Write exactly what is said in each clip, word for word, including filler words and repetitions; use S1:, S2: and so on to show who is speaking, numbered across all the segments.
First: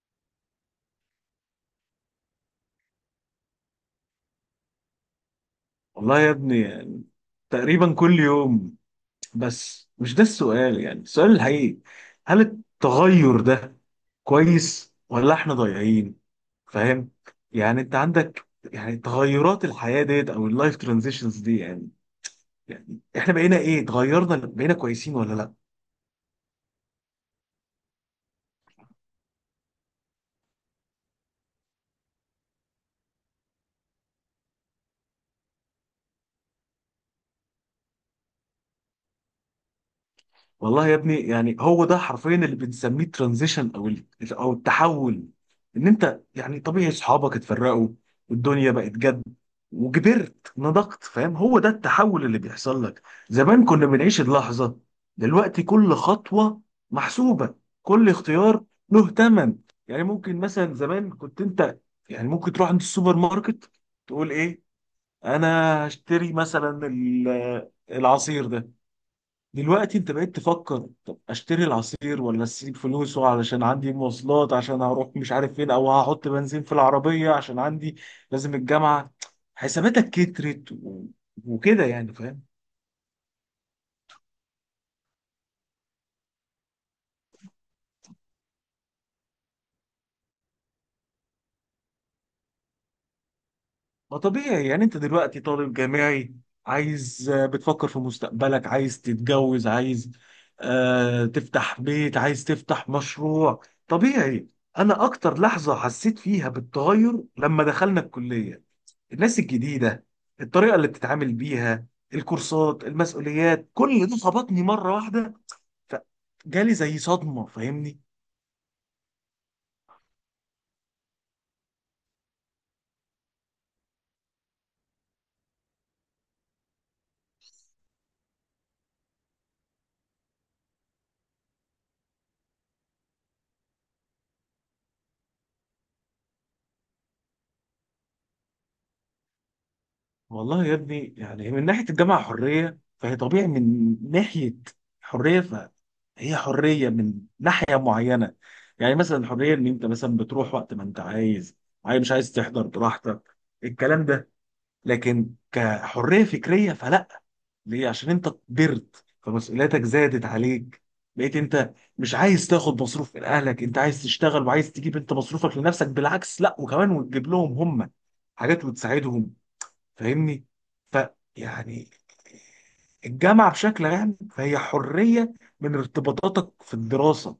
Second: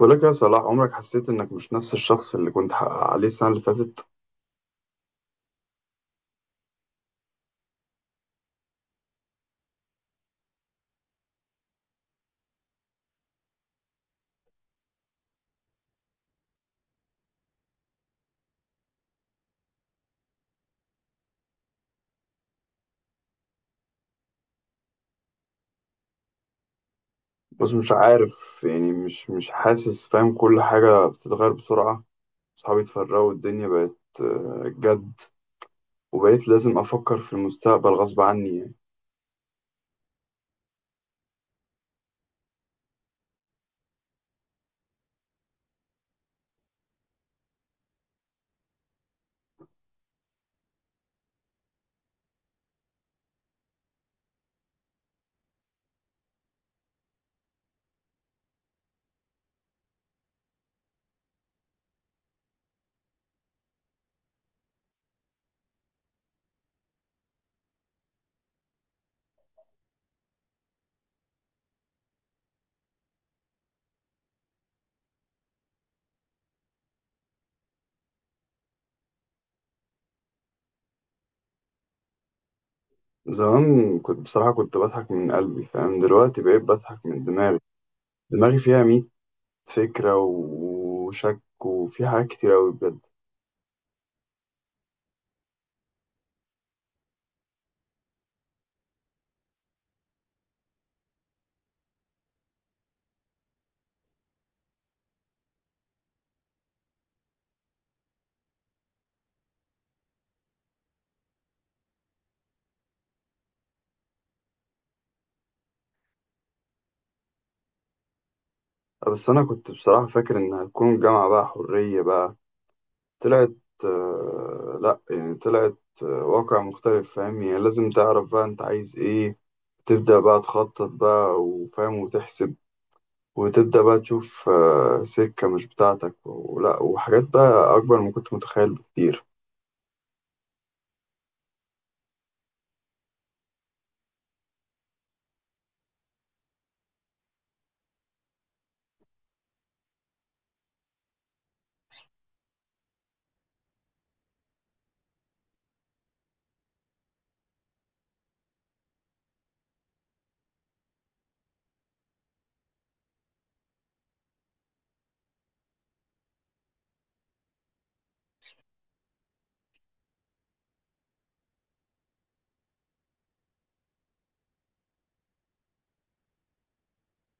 S1: بقول لك يا صلاح، عمرك حسيت انك مش نفس الشخص اللي كنت ح- عليه السنة اللي فاتت؟
S2: والله يا ابني يعني تقريبا كل يوم. بس مش ده السؤال، يعني السؤال الحقيقي: هل التغير ده كويس ولا احنا ضايعين؟ فاهم يعني، انت عندك يعني تغيرات الحياة ديت او اللايف ترانزيشنز دي، يعني يعني احنا بقينا ايه؟ اتغيرنا، بقينا كويسين ولا لا؟
S1: بس مش عارف، يعني مش مش حاسس، فاهم؟ كل حاجة بتتغير بسرعة. صحابي اتفرقوا والدنيا بقت آه، جد. وبقيت لازم افكر في المستقبل غصب عني يعني.
S2: والله يا ابني، يعني هو ده حرفيا اللي بنسميه ترانزيشن او ال- او التحول. ان انت يعني طبيعي صحابك اتفرقوا والدنيا بقت جد وكبرت نضجت، فاهم؟ هو ده التحول اللي بيحصل لك. زمان كنا بنعيش اللحظة، دلوقتي كل خطوة محسوبة، كل اختيار له ثمن. يعني ممكن مثلا زمان كنت انت يعني ممكن تروح عند السوبر ماركت، تقول ايه، انا هشتري مثلا ال- العصير ده. دلوقتي انت بقيت تفكر طب اشتري العصير ولا اسيب فلوسه علشان عندي مواصلات عشان هروح مش عارف فين، او هحط بنزين في العربية عشان عندي لازم الجامعة. حساباتك كترت و- وكده يعني، فاهم؟
S1: زمان كنت بصراحة كنت بضحك من قلبي، فاهم؟ دلوقتي بقيت بضحك من دماغي. دماغي فيها ميت فكرة و- وشك، وفي حاجات كتير أوي بجد.
S2: ما طبيعي، يعني انت دلوقتي طالب جامعي عايز، آه، بتفكر في مستقبلك، عايز تتجوز، عايز آه تفتح بيت، عايز تفتح مشروع. طبيعي. انا اكتر لحظة حسيت فيها بالتغير لما دخلنا الكلية، الناس الجديدة، الطريقة اللي بتتعامل بيها، الكورسات، المسؤوليات، كل ده خبطني مرة واحدة، فجالي زي صدمة، فاهمني؟
S1: بس أنا كنت بصراحة فاكر إن هتكون الجامعة بقى حرية بقى. طلعت آه، لا، يعني طلعت آه، واقع مختلف، فاهم؟ يعني لازم تعرف بقى انت عايز ايه، تبدأ بقى تخطط بقى وفاهم وتحسب، وتبدأ بقى تشوف آه، سكة مش بتاعتك، ولا وحاجات بقى أكبر ما كنت متخيل بكتير.
S2: والله يا ابني، يعني من ناحية الجامعة حرية فهي طبيعي، من ناحية حرية فهي حرية من ناحية معينة. يعني مثلا الحرية ان انت مثلا بتروح وقت ما انت عايز، عايز مش عايز تحضر براحتك، الكلام ده. لكن كحرية فكرية فلا. ليه؟ عشان انت كبرت فمسؤولياتك زادت عليك، بقيت انت مش عايز تاخد مصروف من اهلك، انت عايز تشتغل وعايز تجيب انت مصروفك لنفسك، بالعكس لا وكمان وتجيب لهم هم حاجات وتساعدهم، فاهمني؟ ف يعني الجامعة بشكل عام فهي حرية من ارتباطاتك في الدراسة،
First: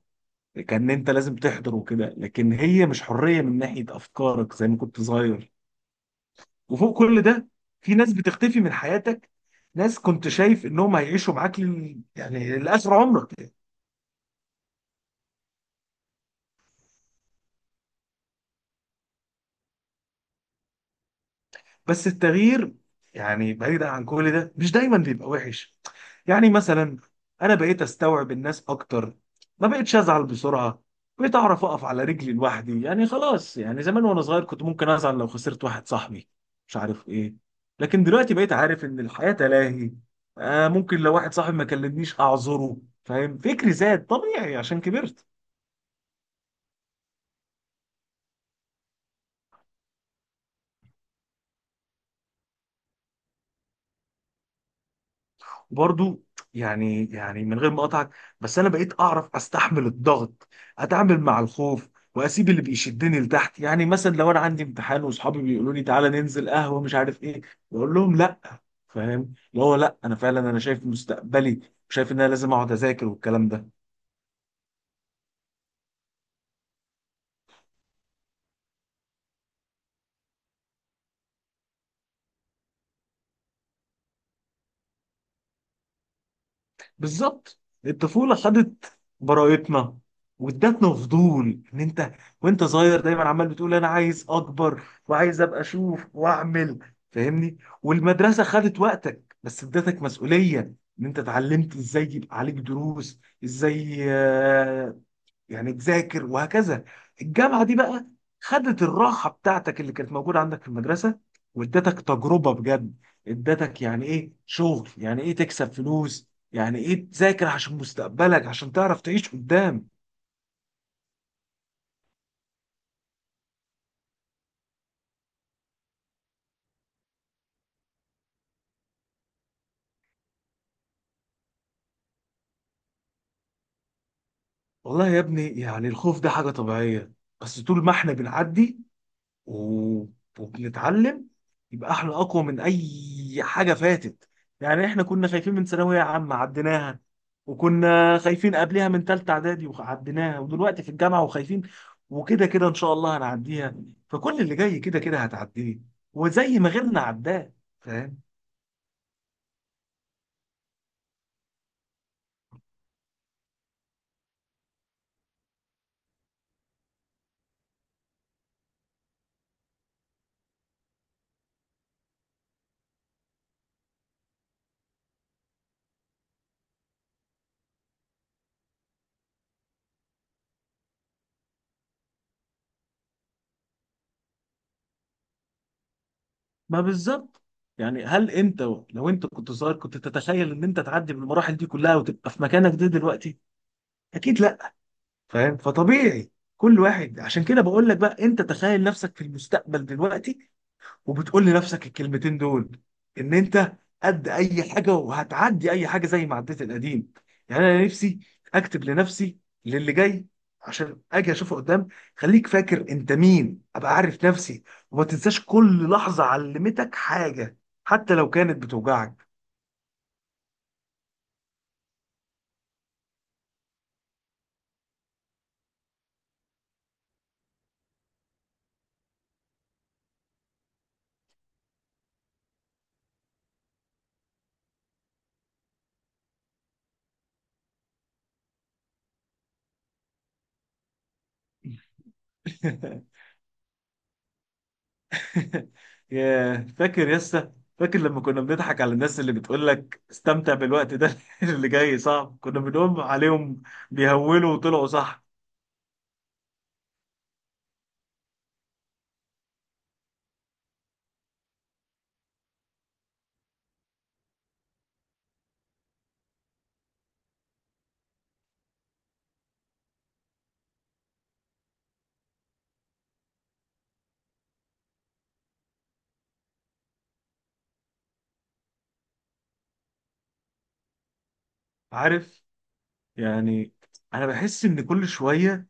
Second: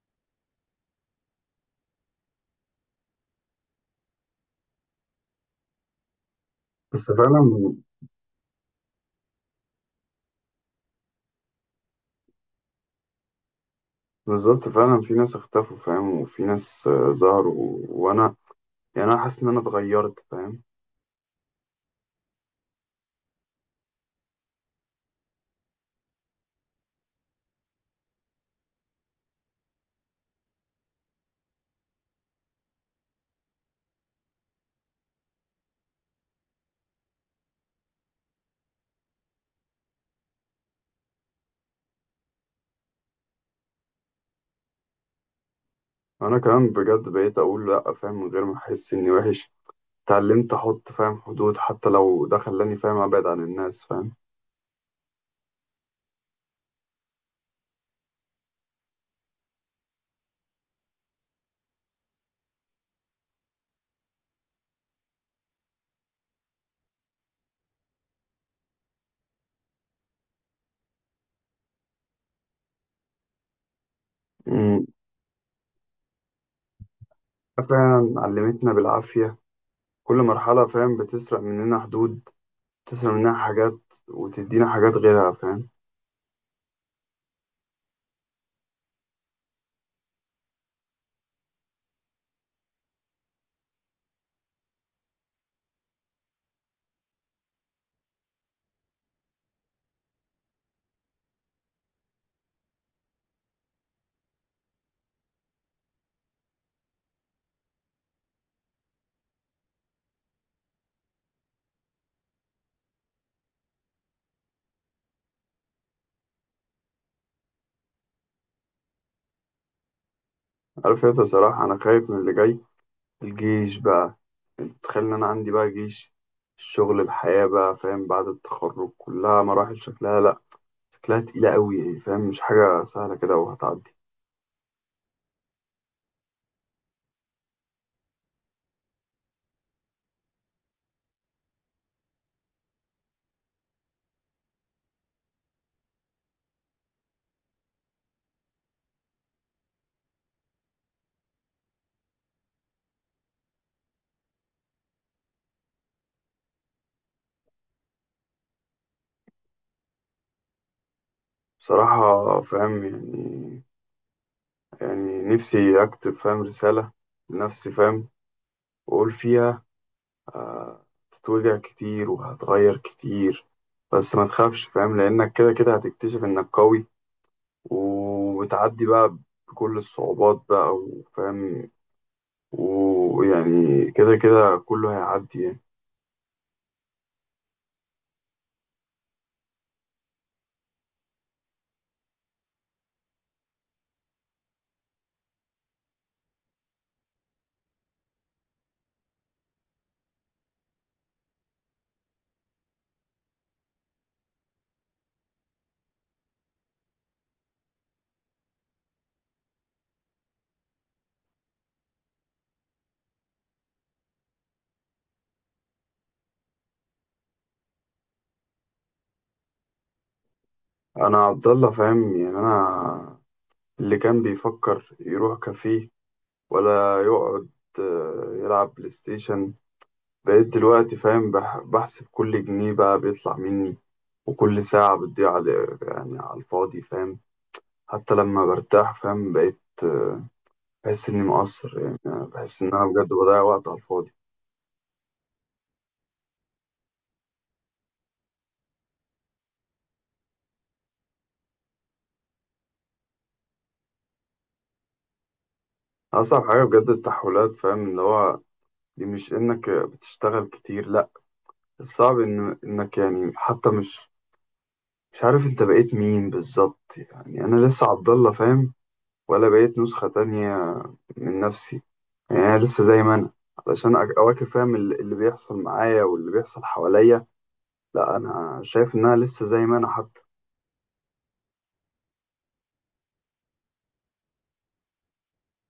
S2: كان انت لازم تحضر وكده، لكن هي مش حرية من ناحية افكارك زي ما كنت صغير. وفوق
S1: بس
S2: كل
S1: فعلا،
S2: ده في ناس بتختفي من حياتك، ناس كنت شايف انهم هيعيشوا معاك ل- يعني لاخر عمرك.
S1: بالظبط فعلا في ناس اختفوا فاهم، وفي ناس آه، ظهروا، وأنا يعني أنا حاسس إن أنا اتغيرت، فاهم؟
S2: بس التغيير يعني بعيدا عن كل ده مش دايما بيبقى وحش. يعني مثلا انا بقيت استوعب الناس اكتر، ما بقتش ازعل بسرعه، بقيت اعرف اقف على رجلي لوحدي. يعني خلاص، يعني زمان وانا صغير كنت ممكن ازعل لو خسرت واحد صاحبي مش عارف ايه، لكن دلوقتي بقيت عارف ان الحياه تلاهي. آه ممكن لو واحد صاحبي ما كلمنيش اعذره. فاهم؟ فكري زاد طبيعي عشان كبرت.
S1: أنا كمان بجد بقيت أقول لأ فاهم، من غير ما أحس إني وحش. اتعلمت احط فاهم حدود، حتى لو ده خلاني فاهم ابعد عن الناس، فاهم؟
S2: برضو يعني، يعني من غير ما اقطعك، بس انا بقيت اعرف استحمل الضغط، اتعامل مع الخوف، واسيب اللي بيشدني لتحت. يعني مثلا لو انا عندي امتحان واصحابي بيقولوا لي تعالى ننزل قهوه مش عارف ايه، بقول لهم لا. فاهم؟ اللي هو لا، انا فعلا انا شايف مستقبلي وشايف ان انا لازم اقعد اذاكر والكلام ده.
S1: مم. فعلا علمتنا بالعافية. كل مرحلة فاهم بتسرق مننا حدود، بتسرق مننا حاجات وتدينا حاجات غيرها، فاهم؟
S2: بالظبط، الطفولة خدت براءتنا وادتنا فضول، ان انت وانت صغير دايما عمال بتقول انا عايز اكبر وعايز ابقى اشوف واعمل، فاهمني؟ والمدرسة خدت وقتك بس ادتك مسؤولية، ان انت اتعلمت ازاي يبقى عليك دروس، ازاي آه، يعني تذاكر، وهكذا. الجامعه دي بقى خدت الراحه بتاعتك اللي كانت موجوده عندك في المدرسه، وادتك تجربه بجد. ادتك يعني ايه شغل، يعني ايه تكسب فلوس، يعني ايه تذاكر عشان مستقبلك عشان تعرف تعيش قدام.
S1: عارف انت صراحة، انا خايف من اللي جاي. الجيش بقى، تخيل ان انا عندي بقى جيش، الشغل، الحياة بقى فاهم، بعد التخرج كلها مراحل شكلها لا، شكلها تقيلة قوي يعني، فاهم؟ مش حاجة سهلة كده وهتعدي.
S2: والله يا ابني يعني الخوف ده حاجه طبيعيه، بس طول ما احنا بنعدي و- وبنتعلم، يبقى احنا اقوى من اي حاجه فاتت. يعني احنا كنا خايفين من ثانويه عامه عديناها، وكنا خايفين قبلها من ثالثه اعدادي وعديناها، ودلوقتي في الجامعه وخايفين، وكده كده ان شاء الله هنعديها. فكل اللي جاي كده كده هتعديه، وزي ما غيرنا عداه، فاهم؟
S1: بصراحة فاهم يعني يعني نفسي أكتب فاهم رسالة لنفسي فاهم، وأقول فيها آه، هتتوجع كتير وهتغير كتير، بس ما تخافش فاهم، لأنك كده كده هتكتشف إنك قوي وبتعدي بقى بكل الصعوبات بقى وفاهم، ويعني كده كده كله هيعدي يعني.
S2: ما بالظبط. يعني هل انت لو انت كنت صغير كنت تتخيل ان انت تعدي بالمراحل دي كلها وتبقى في مكانك ده دلوقتي؟ اكيد لا. فاهم؟ فطبيعي. كل واحد، عشان كده بقول لك بقى انت تخيل نفسك في المستقبل دلوقتي، وبتقول لنفسك الكلمتين دول، ان انت قد اي حاجه وهتعدي اي حاجه زي ما عديت القديم. يعني انا نفسي اكتب لنفسي للي جاي عشان اجي اشوفه قدام. خليك فاكر انت مين، ابقى عارف نفسي، وما تنساش كل لحظه علمتك حاجه حتى لو كانت بتوجعك.
S1: أنا عبد الله، فاهم؟ يعني أنا اللي كان بيفكر يروح كافيه ولا يقعد آه، يلعب بلاي ستيشن. بقيت دلوقتي فاهم بح- بحسب كل جنيه بقى بيطلع مني، وكل ساعة بتضيع على يعني على الفاضي، فاهم؟ حتى لما برتاح فاهم بقيت بحس إني مقصر، يعني بحس إن أنا بجد بضيع وقت على الفاضي.
S2: يا فاكر يسا، فاكر لما كنا بنضحك على الناس اللي بتقول لك استمتع بالوقت ده؟ اللي جاي صعب، كنا بنقوم عليهم، بيهولوا، وطلعوا صح.
S1: أصعب حاجة بجد التحولات فاهم، اللي هو دي مش إنك بتشتغل كتير لأ، الصعب إن إنك يعني حتى مش مش عارف أنت بقيت مين بالظبط، يعني أنا لسه عبد الله فاهم، ولا بقيت نسخة تانية من نفسي. يعني أنا لسه زي ما أنا، علشان أك- أواكب فاهم ال- اللي بيحصل معايا واللي بيحصل حواليا، لا أنا شايف إن أنا لسه زي ما أنا حتى.
S2: عارف؟ يعني انا بحس ان كل شويه،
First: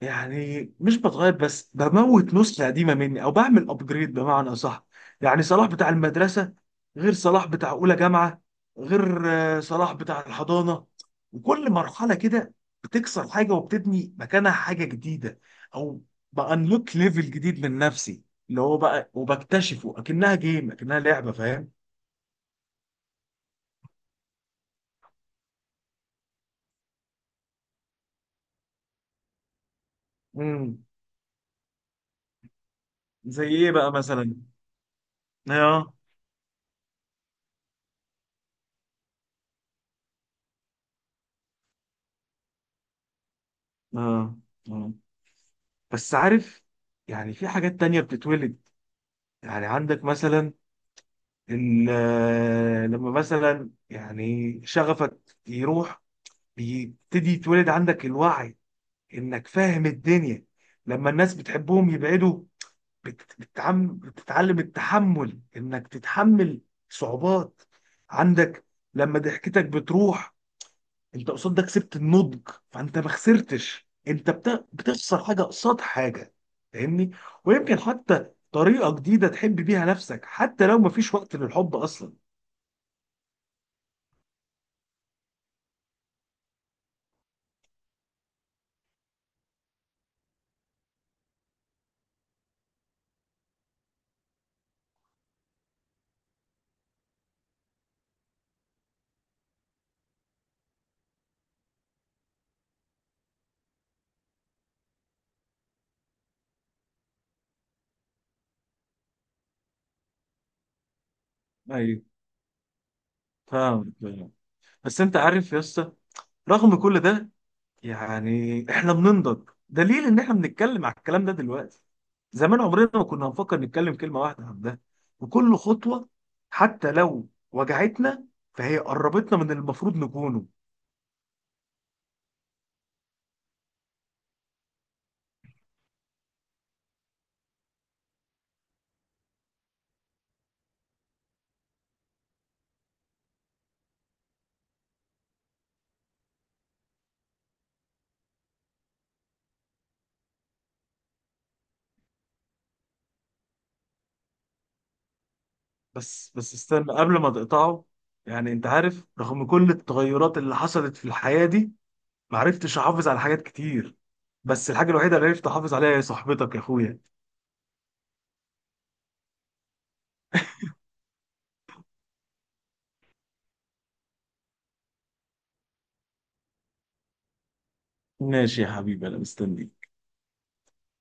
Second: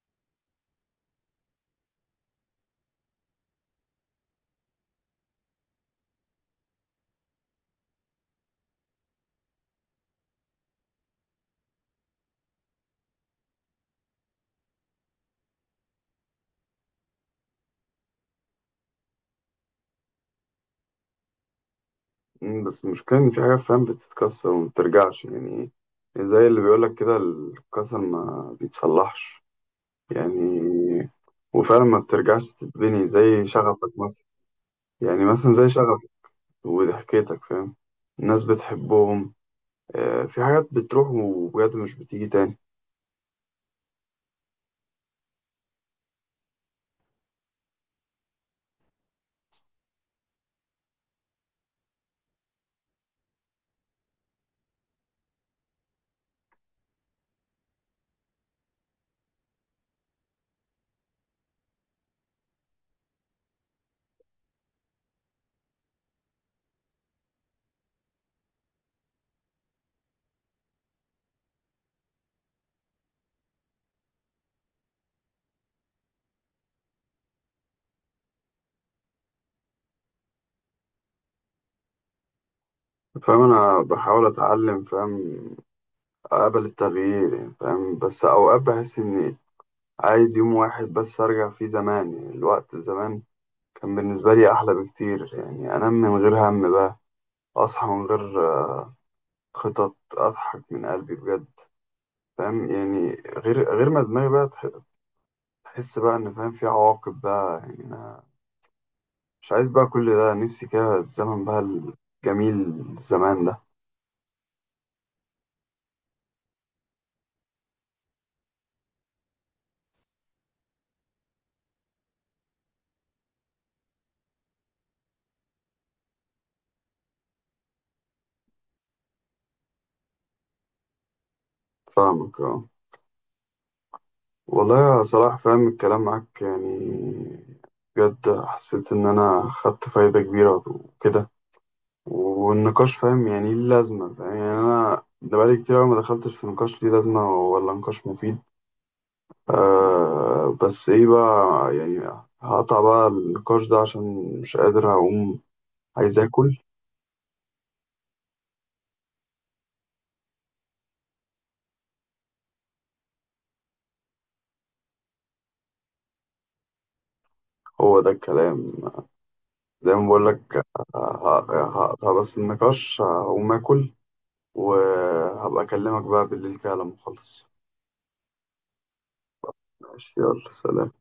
S2: يعني مش بتغير بس بموت نسخة قديمة مني او بعمل ابجريد بمعنى صح. يعني صلاح بتاع المدرسة غير صلاح بتاع اولى جامعة، غير آه، صلاح بتاع الحضانة. وكل مرحلة كده بتكسر حاجة وبتبني مكانها حاجة جديدة، او بانلوك ليفل جديد من نفسي، اللي هو بقى وبكتشفه اكنها جيم، اكنها لعبة، فاهم؟
S1: مم، بس المشكلة إن في حاجات فاهم بتتكسر وما بترجعش يعني، زي اللي بيقولك كده الكسر ما بيتصلحش يعني.
S2: امم
S1: وفعلا ما بترجعش تتبني، زي
S2: زي ايه
S1: شغفك
S2: بقى
S1: مثلا.
S2: مثلا؟
S1: يعني مثلا زي
S2: اه.
S1: شغفك وضحكتك فاهم، الناس بتحبهم، آه، في حاجات بتروح وبجد مش بتيجي تاني.
S2: اه، آه. بس عارف، يعني في حاجات تانية بتتولد. يعني عندك مثلا ال- لما مثلا يعني شغفك يروح، بيبتدي يتولد عندك الوعي انك فاهم الدنيا. لما الناس بتحبهم يبعدوا، بت- بتتعم- بتتعلم التحمل، انك تتحمل صعوبات عندك. لما ضحكتك بتروح، انت قصاد ده كسبت النضج، فانت ما خسرتش، انت بت- بتخسر حاجه قصاد حاجه، فاهمني؟ ويمكن حتى طريقه جديده تحب بيها نفسك، حتى لو ما فيش وقت للحب اصلا.
S1: فاهم انا بحاول اتعلم فاهم قبل التغيير يعني فاهم، بس أوقات بحس إني عايز يوم واحد بس أرجع فيه زمان، يعني الوقت زمان كان بالنسبة لي أحلى بكتير. يعني أنام من غير هم بقى، أصحى من غير خطط، أضحك من قلبي بجد، فاهم يعني؟ غير غير ما دماغي بقى تح- تحس بقى إن فاهم في عواقب بقى، يعني أنا مش عايز بقى كل ده، نفسي كده الزمن بقى
S2: ايوه،
S1: الجميل زمان ده.
S2: فاهم فاهم. بس انت عارف يا اسطى، رغم كل ده يعني احنا بننضج، دليل ان احنا بنتكلم على الكلام ده دلوقتي. زمان عمرنا ما كنا هنفكر نتكلم كلمه واحده عن ده. وكل خطوه حتى لو وجعتنا فهي قربتنا من اللي المفروض نكونه.
S1: فاهمك اه. والله يا صلاح فاهم الكلام معاك يعني، بجد حسيت إن أنا خدت فايدة كبيرة وكده، والنقاش فاهم يعني ليه لازمة فاهم، يعني أنا ده بقالي كتير أوي ما دخلتش في نقاش ليه لازمة ولا نقاش مفيد. آه بس إيه بقى يعني، هقطع بقى النقاش ده عشان مش قادر، هقوم عايز
S2: بس بس
S1: آكل.
S2: استنى قبل ما تقطعه. يعني انت عارف، رغم كل التغيرات اللي حصلت في الحياة دي ما عرفتش احافظ على حاجات كتير، بس الحاجة الوحيدة اللي عرفت احافظ عليها هي صاحبتك يا اخويا.
S1: هو ده الكلام، زي ما بقولك آه، هقطع بس النقاش، هقوم آكل وهبقى أكلمك بقى بالليل كده لما أخلص.
S2: ماشي يا حبيبي، انا مستنيك.
S1: ماشي، يلا سلام.